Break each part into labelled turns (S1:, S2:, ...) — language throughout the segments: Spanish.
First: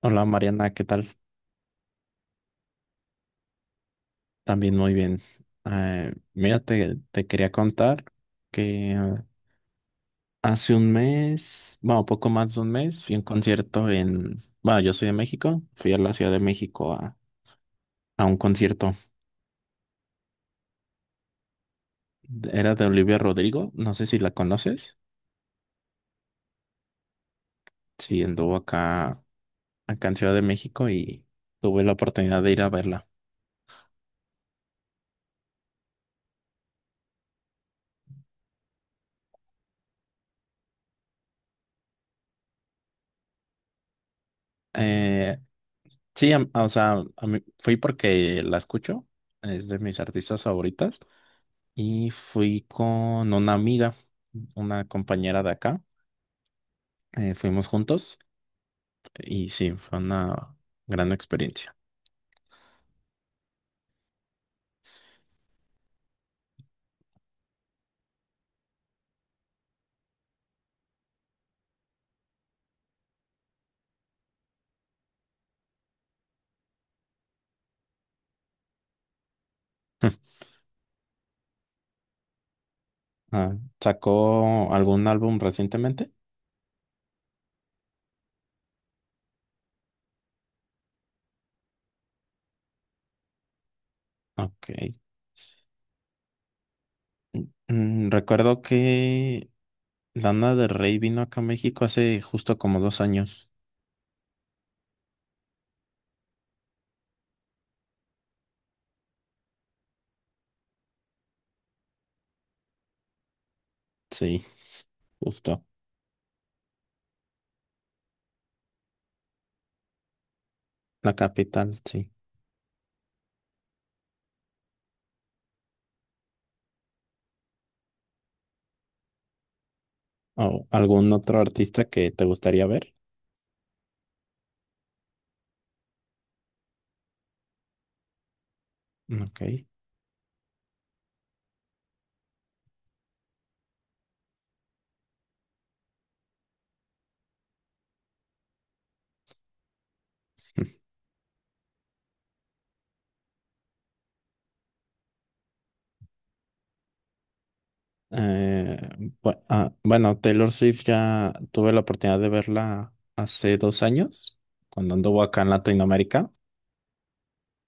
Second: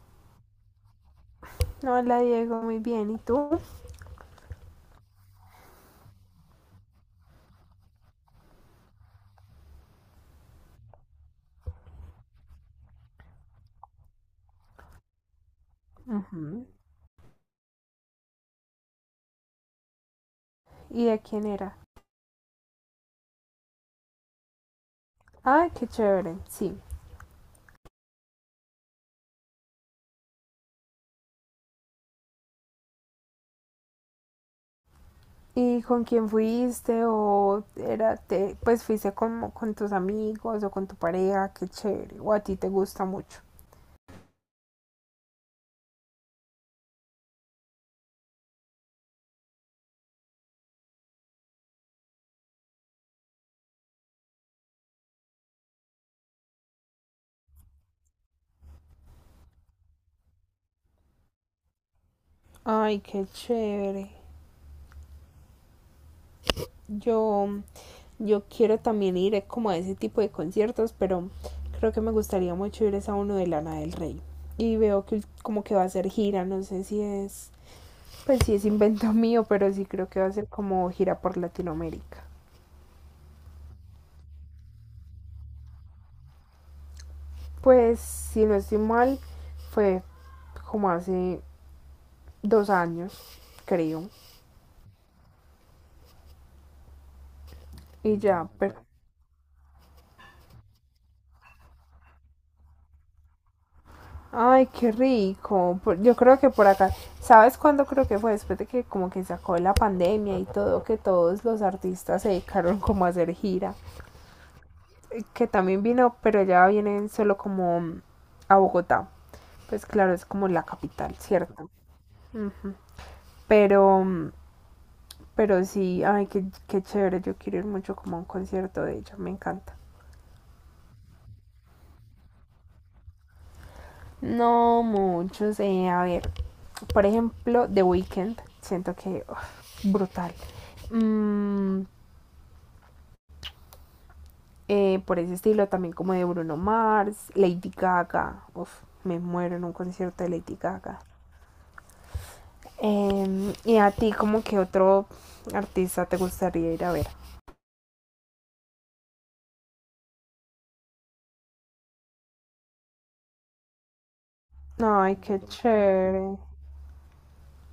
S1: Hola Mariana, ¿qué tal?
S2: Hola Diego, muy bien. ¿Y tú?
S1: También muy bien. Mira, te quería contar que hace un mes, bueno, poco más de un mes, fui a un concierto en, bueno, yo soy de México, fui a la Ciudad de
S2: Ujú.
S1: México a un concierto.
S2: ¿Y de quién era?
S1: Era de Olivia Rodrigo, no sé si la conoces.
S2: Ah, qué chévere, sí.
S1: Sí, anduvo acá, acá en Ciudad de México y tuve la oportunidad de ir a verla.
S2: ¿Y con quién fuiste? ¿O era te, pues fuiste como con tus amigos o con tu pareja? Qué chévere. ¿O a ti te gusta mucho?
S1: Eh, sí, fui porque la escucho, es de mis artistas favoritas. Y fui con una amiga, una compañera de acá. Fuimos juntos y sí, fue una gran experiencia.
S2: Ay, qué chévere. Yo, yo quiero también ir como a ese tipo de conciertos, pero creo que me gustaría mucho ir es a uno de Lana del Rey. Y veo que como que va a hacer gira, no sé si es. Pues sí, es invento mío, pero sí creo que va a ser como gira por Latinoamérica.
S1: Ah, ¿sacó algún álbum recientemente?
S2: Pues, si no estoy mal, fue como hace dos años, creo.
S1: Ok.
S2: Y ya,
S1: Recuerdo
S2: pero...
S1: que Lana del Rey vino acá a México hace justo como 2 años.
S2: Ay, qué rico. Por... Yo creo que por acá... ¿Sabes cuándo creo que fue? Después de que como que sacó la pandemia y todo, que todos los artistas se dedicaron como a hacer gira.
S1: Sí,
S2: Que
S1: justo.
S2: también vino, pero ya vienen solo como a Bogotá. Pues claro, es como la capital,
S1: La
S2: ¿cierto?
S1: capital, sí.
S2: Mm, Pero pero sí, ay, qué, qué chévere, yo quiero ir mucho como a un concierto de ella, me encanta.
S1: ¿O algún otro artista que te gustaría ver?
S2: No muchos, a ver, por ejemplo, The Weeknd, siento que
S1: Ok.
S2: uf, brutal. Mm, por ese estilo también como de Bruno Mars, Lady Gaga, uf, me muero en un concierto de Lady Gaga. Y a ti, como que otro artista te gustaría ir a ver.
S1: Eh, bueno, Taylor Swift ya tuve la oportunidad de verla hace 2 años, cuando
S2: Ay,
S1: anduvo
S2: qué
S1: acá en Latinoamérica.
S2: chévere.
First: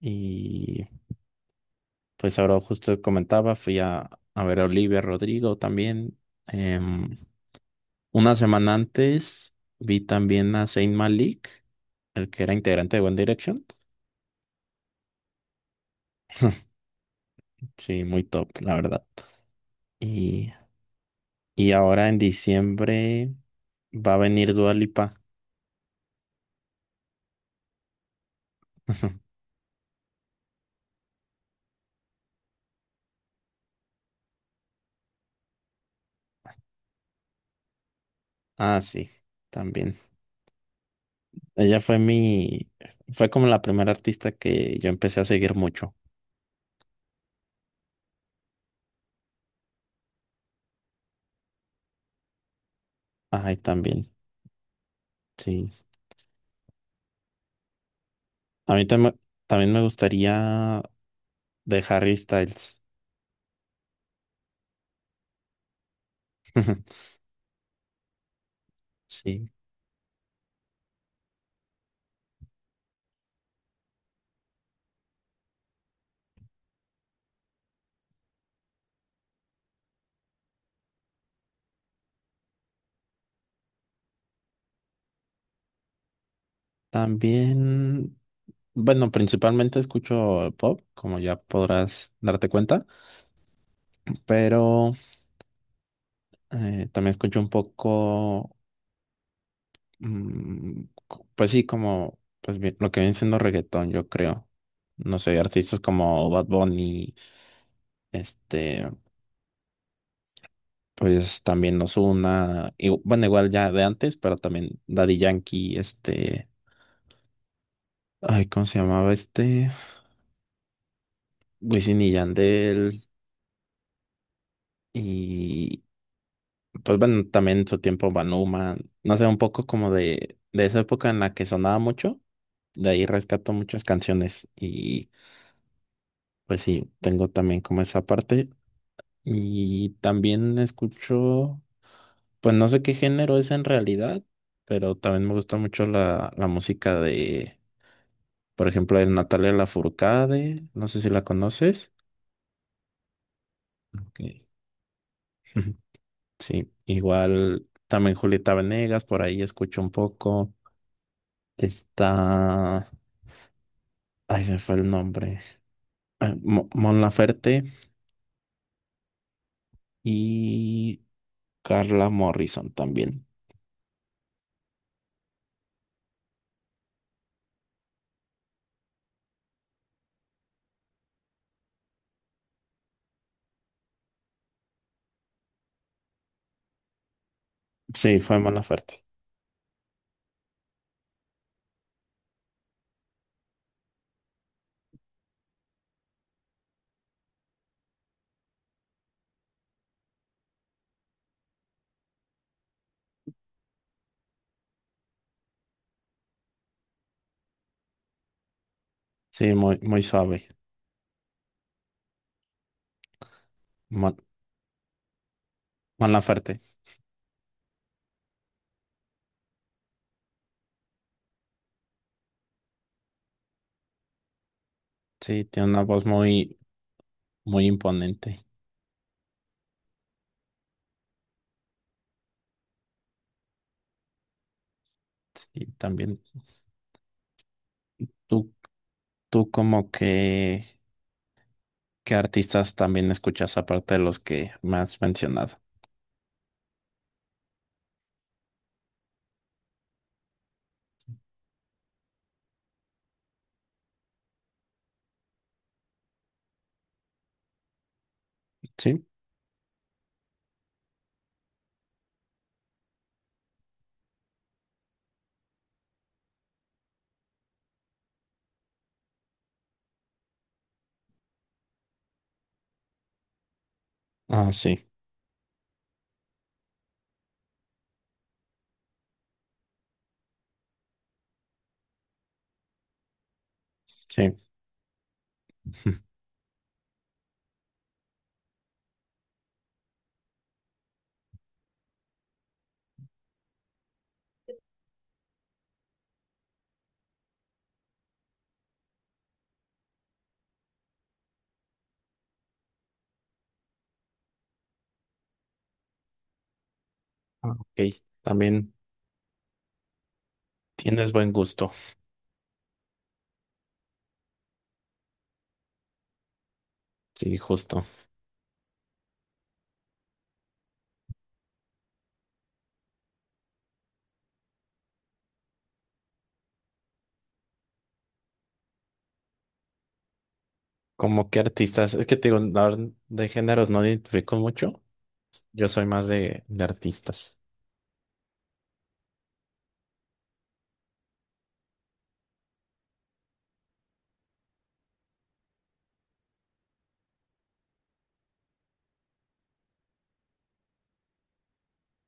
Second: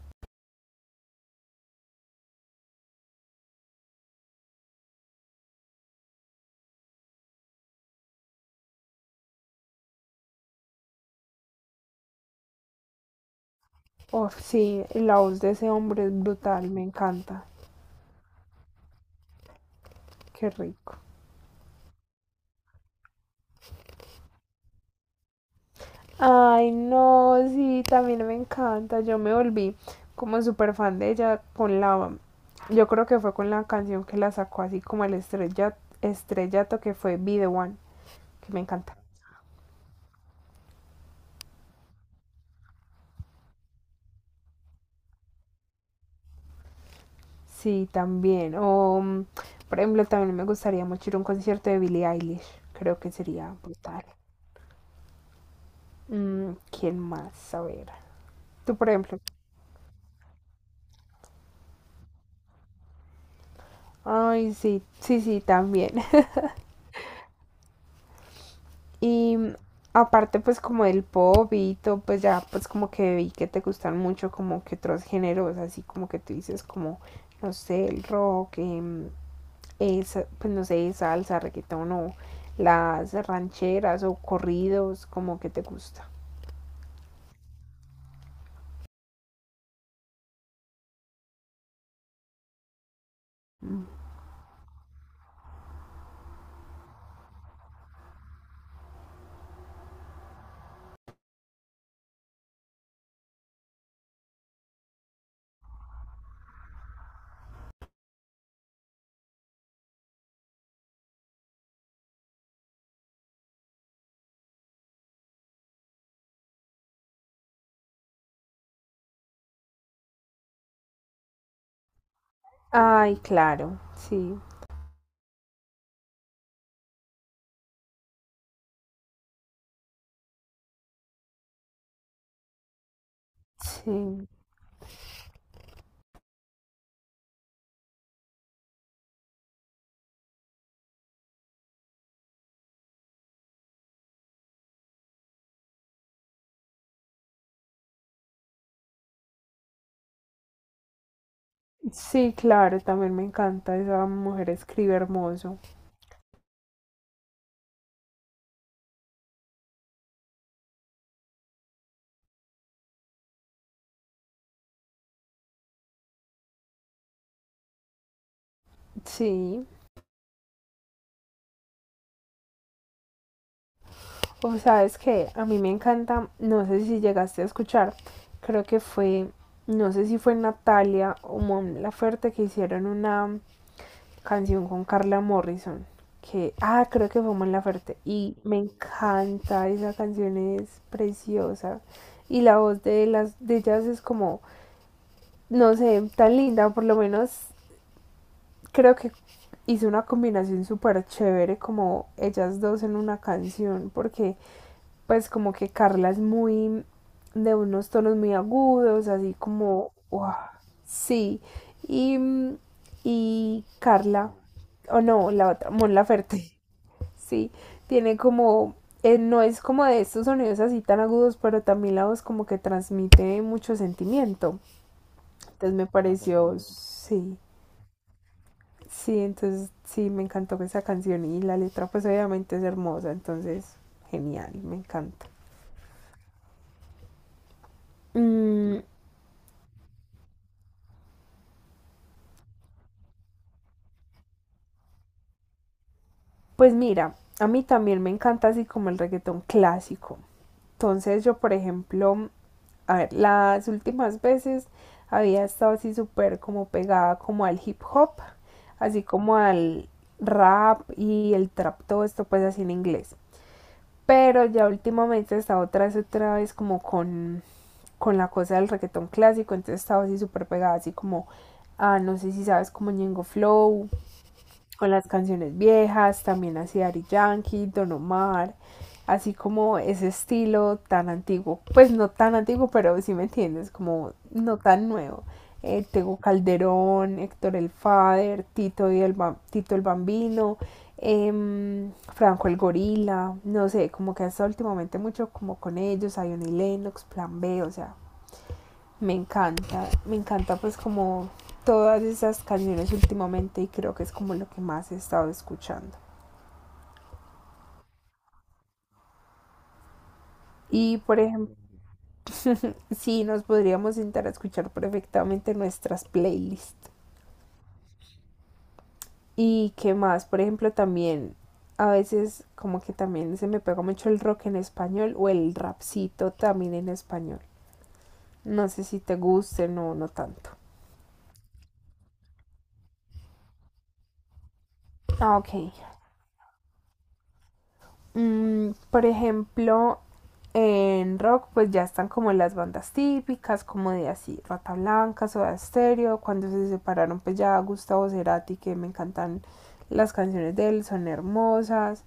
S1: Y pues ahora justo comentaba, fui a ver a Olivia Rodrigo también. Em, una semana antes vi también a Zayn Malik, el que era integrante de One Direction.
S2: Uf, sí, la voz de ese hombre es brutal, me encanta.
S1: Sí, muy top, la verdad.
S2: Qué
S1: y
S2: rico.
S1: Y ahora en diciembre va a venir Dua Lipa.
S2: Ay, no, sí, también me encanta. Yo me volví como súper fan de ella con la... Yo creo que fue con la canción que la sacó así como el estrella, estrellato que fue Be The One, que me
S1: Ah,
S2: encanta.
S1: sí, también. Ella fue como la primera artista que yo empecé a seguir mucho.
S2: Sí, también. O, por ejemplo, también me gustaría mucho ir a un concierto de Billie Eilish. Creo que sería
S1: Ay,
S2: brutal.
S1: también, sí.
S2: Mm, ¿Quién más? A ver.
S1: A
S2: Tú, por ejemplo.
S1: también me gustaría de Harry Styles.
S2: Ay, sí, sí, sí, también. Y
S1: Sí.
S2: aparte pues como del pop y todo, pues ya pues como que vi que te gustan mucho como que otros géneros, así como que tú dices como, no sé, el rock, esa, pues no sé, salsa, reggaetón o las rancheras o corridos, como que te gusta.
S1: También, bueno, principalmente escucho pop, como ya podrás darte cuenta, pero también escucho un poco. Pues sí, como pues lo que viene siendo reggaetón, yo creo. No sé, artistas como Bad Bunny, este, pues también Ozuna, y bueno, igual ya de antes, pero también Daddy Yankee, ay, ¿cómo se llamaba este? Wisin y Yandel,
S2: Ay, claro, sí,
S1: y pues bueno, también en su tiempo Banuma, no sé, un poco como de esa época en la que sonaba mucho, de ahí rescato muchas
S2: sí,
S1: canciones y pues sí, tengo también como esa parte. Y también escucho, pues no sé qué género es en realidad, pero también me gusta mucho la música de, por ejemplo, de Natalia Lafourcade, no sé si la conoces.
S2: sí, claro, también me encanta, esa
S1: Ok.
S2: mujer escribe hermoso,
S1: Sí, igual también Julieta Venegas, por ahí escucho un poco. Está, ay, se me fue el nombre. Mon Laferte
S2: sí.
S1: y Carla Morrison también.
S2: O sabes que a mí me encanta, no sé si llegaste a escuchar, creo que fue, no sé si fue Natalia o Mon Laferte que hicieron una canción con Carla Morrison, que, ah, creo que fue Mon Laferte,
S1: Sí,
S2: y
S1: fue Mon
S2: me
S1: Laferte.
S2: encanta, esa canción es preciosa, y la voz de, las, de ellas es como, no sé, tan linda, por lo menos creo que hizo una combinación súper chévere como ellas dos en una canción, porque pues como que Carla es muy de unos tonos muy agudos, así
S1: Sí, muy,
S2: como,
S1: muy
S2: wow,
S1: suave.
S2: sí. Y, y
S1: Mon,
S2: Carla, o no, la otra, Mon
S1: Mon
S2: Laferte,
S1: Laferte.
S2: sí, tiene como, no es como de estos sonidos así tan agudos, pero también la voz como que transmite mucho sentimiento.
S1: Sí, tiene
S2: Entonces
S1: una
S2: me
S1: voz muy,
S2: pareció, sí,
S1: muy imponente.
S2: sí, entonces sí, me encantó esa canción y la letra pues obviamente es hermosa, entonces genial, me encanta.
S1: Y también tú,
S2: Mm,
S1: tú como que, ¿qué artistas también escuchas aparte de los que me has mencionado?
S2: Pues mira, a mí también me encanta así como el reggaetón clásico. Entonces yo, por ejemplo, a ver, las últimas veces había estado así súper como pegada como al hip hop, así
S1: Sí.
S2: como al rap y el trap, todo esto pues así en inglés. Pero ya últimamente he estado otra vez como con la cosa del reggaetón clásico, entonces estaba así súper pegada, así como, ah, no sé si sabes como Ñengo Flow,
S1: Ah, sí,
S2: con las canciones viejas, también así Ari Yankee, Don Omar, así como ese estilo tan antiguo, pues no tan antiguo, pero sí me entiendes, como
S1: sí.
S2: no tan nuevo. Tego Calderón, Héctor el Father Tito, y el, Tito el Bambino, Franco el Gorila, no sé, como que hasta últimamente mucho como con ellos, Ion y Lennox, Plan B, o sea, me encanta pues como todas esas canciones últimamente y creo que es como lo que más he estado escuchando.
S1: Ah, ok. También
S2: Y
S1: tienes
S2: por
S1: buen
S2: ejemplo,
S1: gusto.
S2: sí, nos podríamos sentar a escuchar perfectamente nuestras playlists.
S1: Sí, justo.
S2: Y qué más, por ejemplo, también a veces como que también se me pega mucho el rock en español o el rapcito también en español. No sé si te guste no tanto.
S1: ¿Como qué artistas? Es que te digo, la verdad, de géneros no identifico mucho.
S2: Ah, ok.
S1: Yo soy más de artistas.
S2: Mm, por ejemplo, en rock pues ya están como las bandas típicas, como de así, Rata Blanca, Soda Stereo, cuando se separaron pues ya Gustavo Cerati, que me encantan las canciones de él, son hermosas.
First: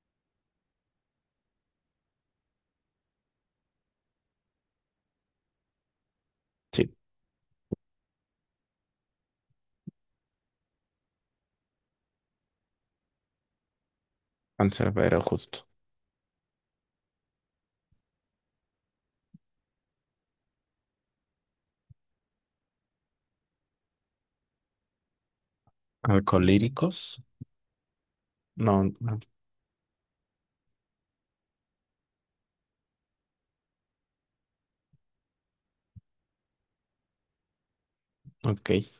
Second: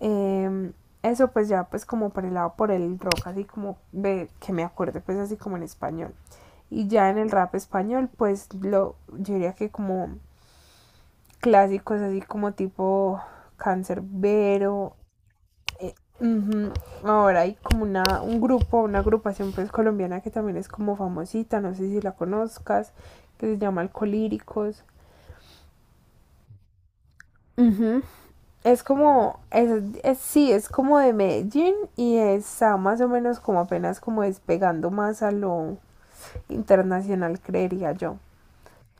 S2: Eh, eso pues ya pues como por el lado por el rock, así como de, que me acuerde pues así como en español. Y
S1: Sí,
S2: ya en el rap español pues lo, yo diría que como clásicos así como tipo Cancerbero,
S1: Canserbero, justo.
S2: eh, ujú. Ahora hay como una, un grupo, una agrupación pues colombiana que también es como famosita, no sé si la conozcas, que se llama Alcolíricos.
S1: Alcolíricos.
S2: Ujú. Es
S1: No, no,
S2: como, es, sí, es como de Medellín y está más o menos como apenas como despegando más a lo internacional, creería yo.
S1: ok.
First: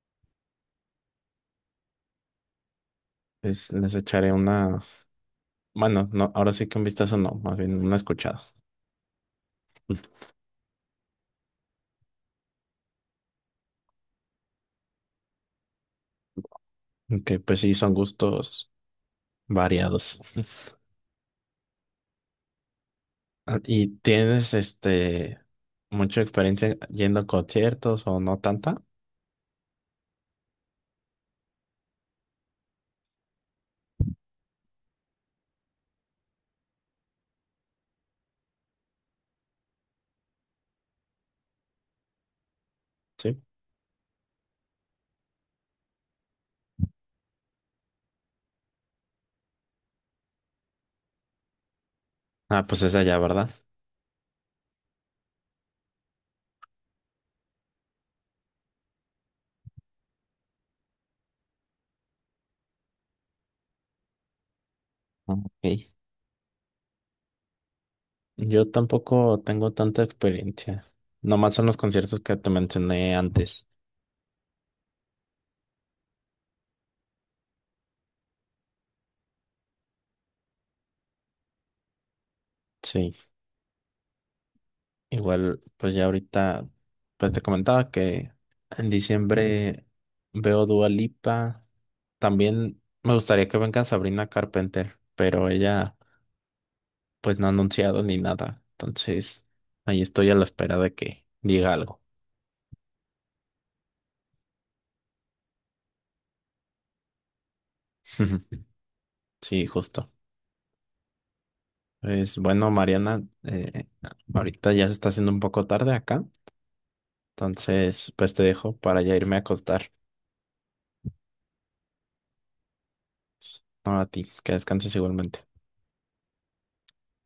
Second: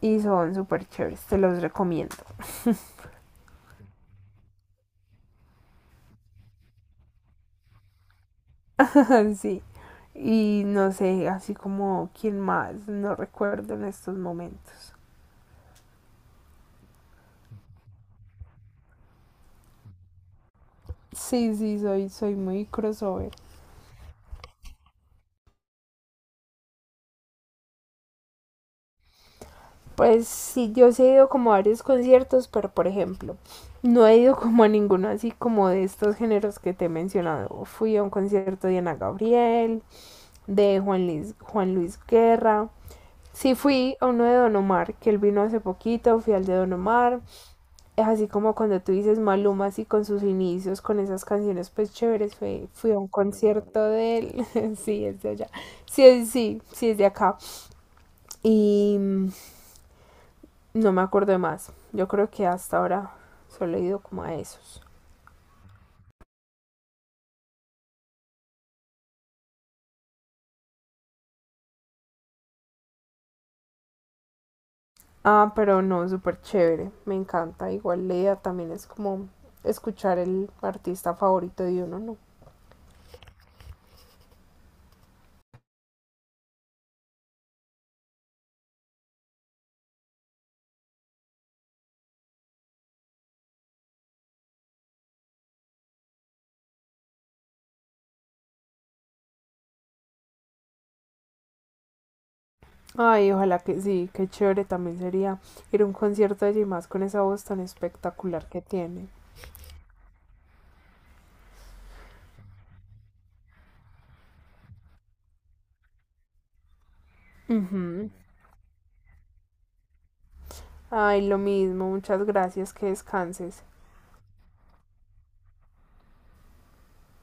S2: Y son súper chéveres, te los recomiendo.
S1: Les echaré una. Bueno, no, ahora sí que un vistazo no, más bien una escuchada.
S2: Sí. Y no sé, así como quién más, no recuerdo en estos momentos.
S1: Que pues sí, son gustos variados.
S2: Sí, sí, soy muy crossover.
S1: Ah, ¿y tienes mucha experiencia yendo a conciertos o no tanta?
S2: Pues sí, yo sí he ido como a varios conciertos, pero por ejemplo, no he ido como a ninguno así como de estos géneros que te he mencionado. Fui a un concierto de Ana Gabriel, de Juan Luis, Juan Luis Guerra.
S1: Sí.
S2: Sí fui a uno de Don Omar, que él vino hace poquito, fui al de Don Omar. Es así como cuando tú dices Maluma, así con sus inicios, con esas canciones pues chéveres,
S1: Ah, pues
S2: fui
S1: es
S2: a un
S1: allá, ¿verdad?
S2: concierto de él. Sí, es de allá. Sí, es, sí, sí, es de acá. Y no me acuerdo de más. Yo creo que hasta ahora solo he ido como a esos.
S1: Ok. Yo tampoco tengo tanta experiencia. Nomás son los conciertos que te mencioné antes.
S2: Ah, pero no, súper chévere. Me encanta. Igual Lea también es como escuchar el artista favorito de uno, ¿no?
S1: Sí. Igual, pues ya ahorita, pues te comentaba que en diciembre veo Dua Lipa. También me gustaría que venga Sabrina Carpenter, pero ella pues no ha anunciado ni nada. Entonces, ahí estoy a la espera de que diga algo.
S2: Ay, ojalá que sí, qué chévere también sería ir a un concierto allí más con esa voz tan espectacular que tiene.
S1: Sí, justo. Pues bueno, Mariana, ahorita ya se está haciendo un poco tarde acá. Entonces, pues te dejo para ya irme a acostar.
S2: Ay, lo mismo, muchas gracias, que descanses.
S1: No a ti, que descanses igualmente.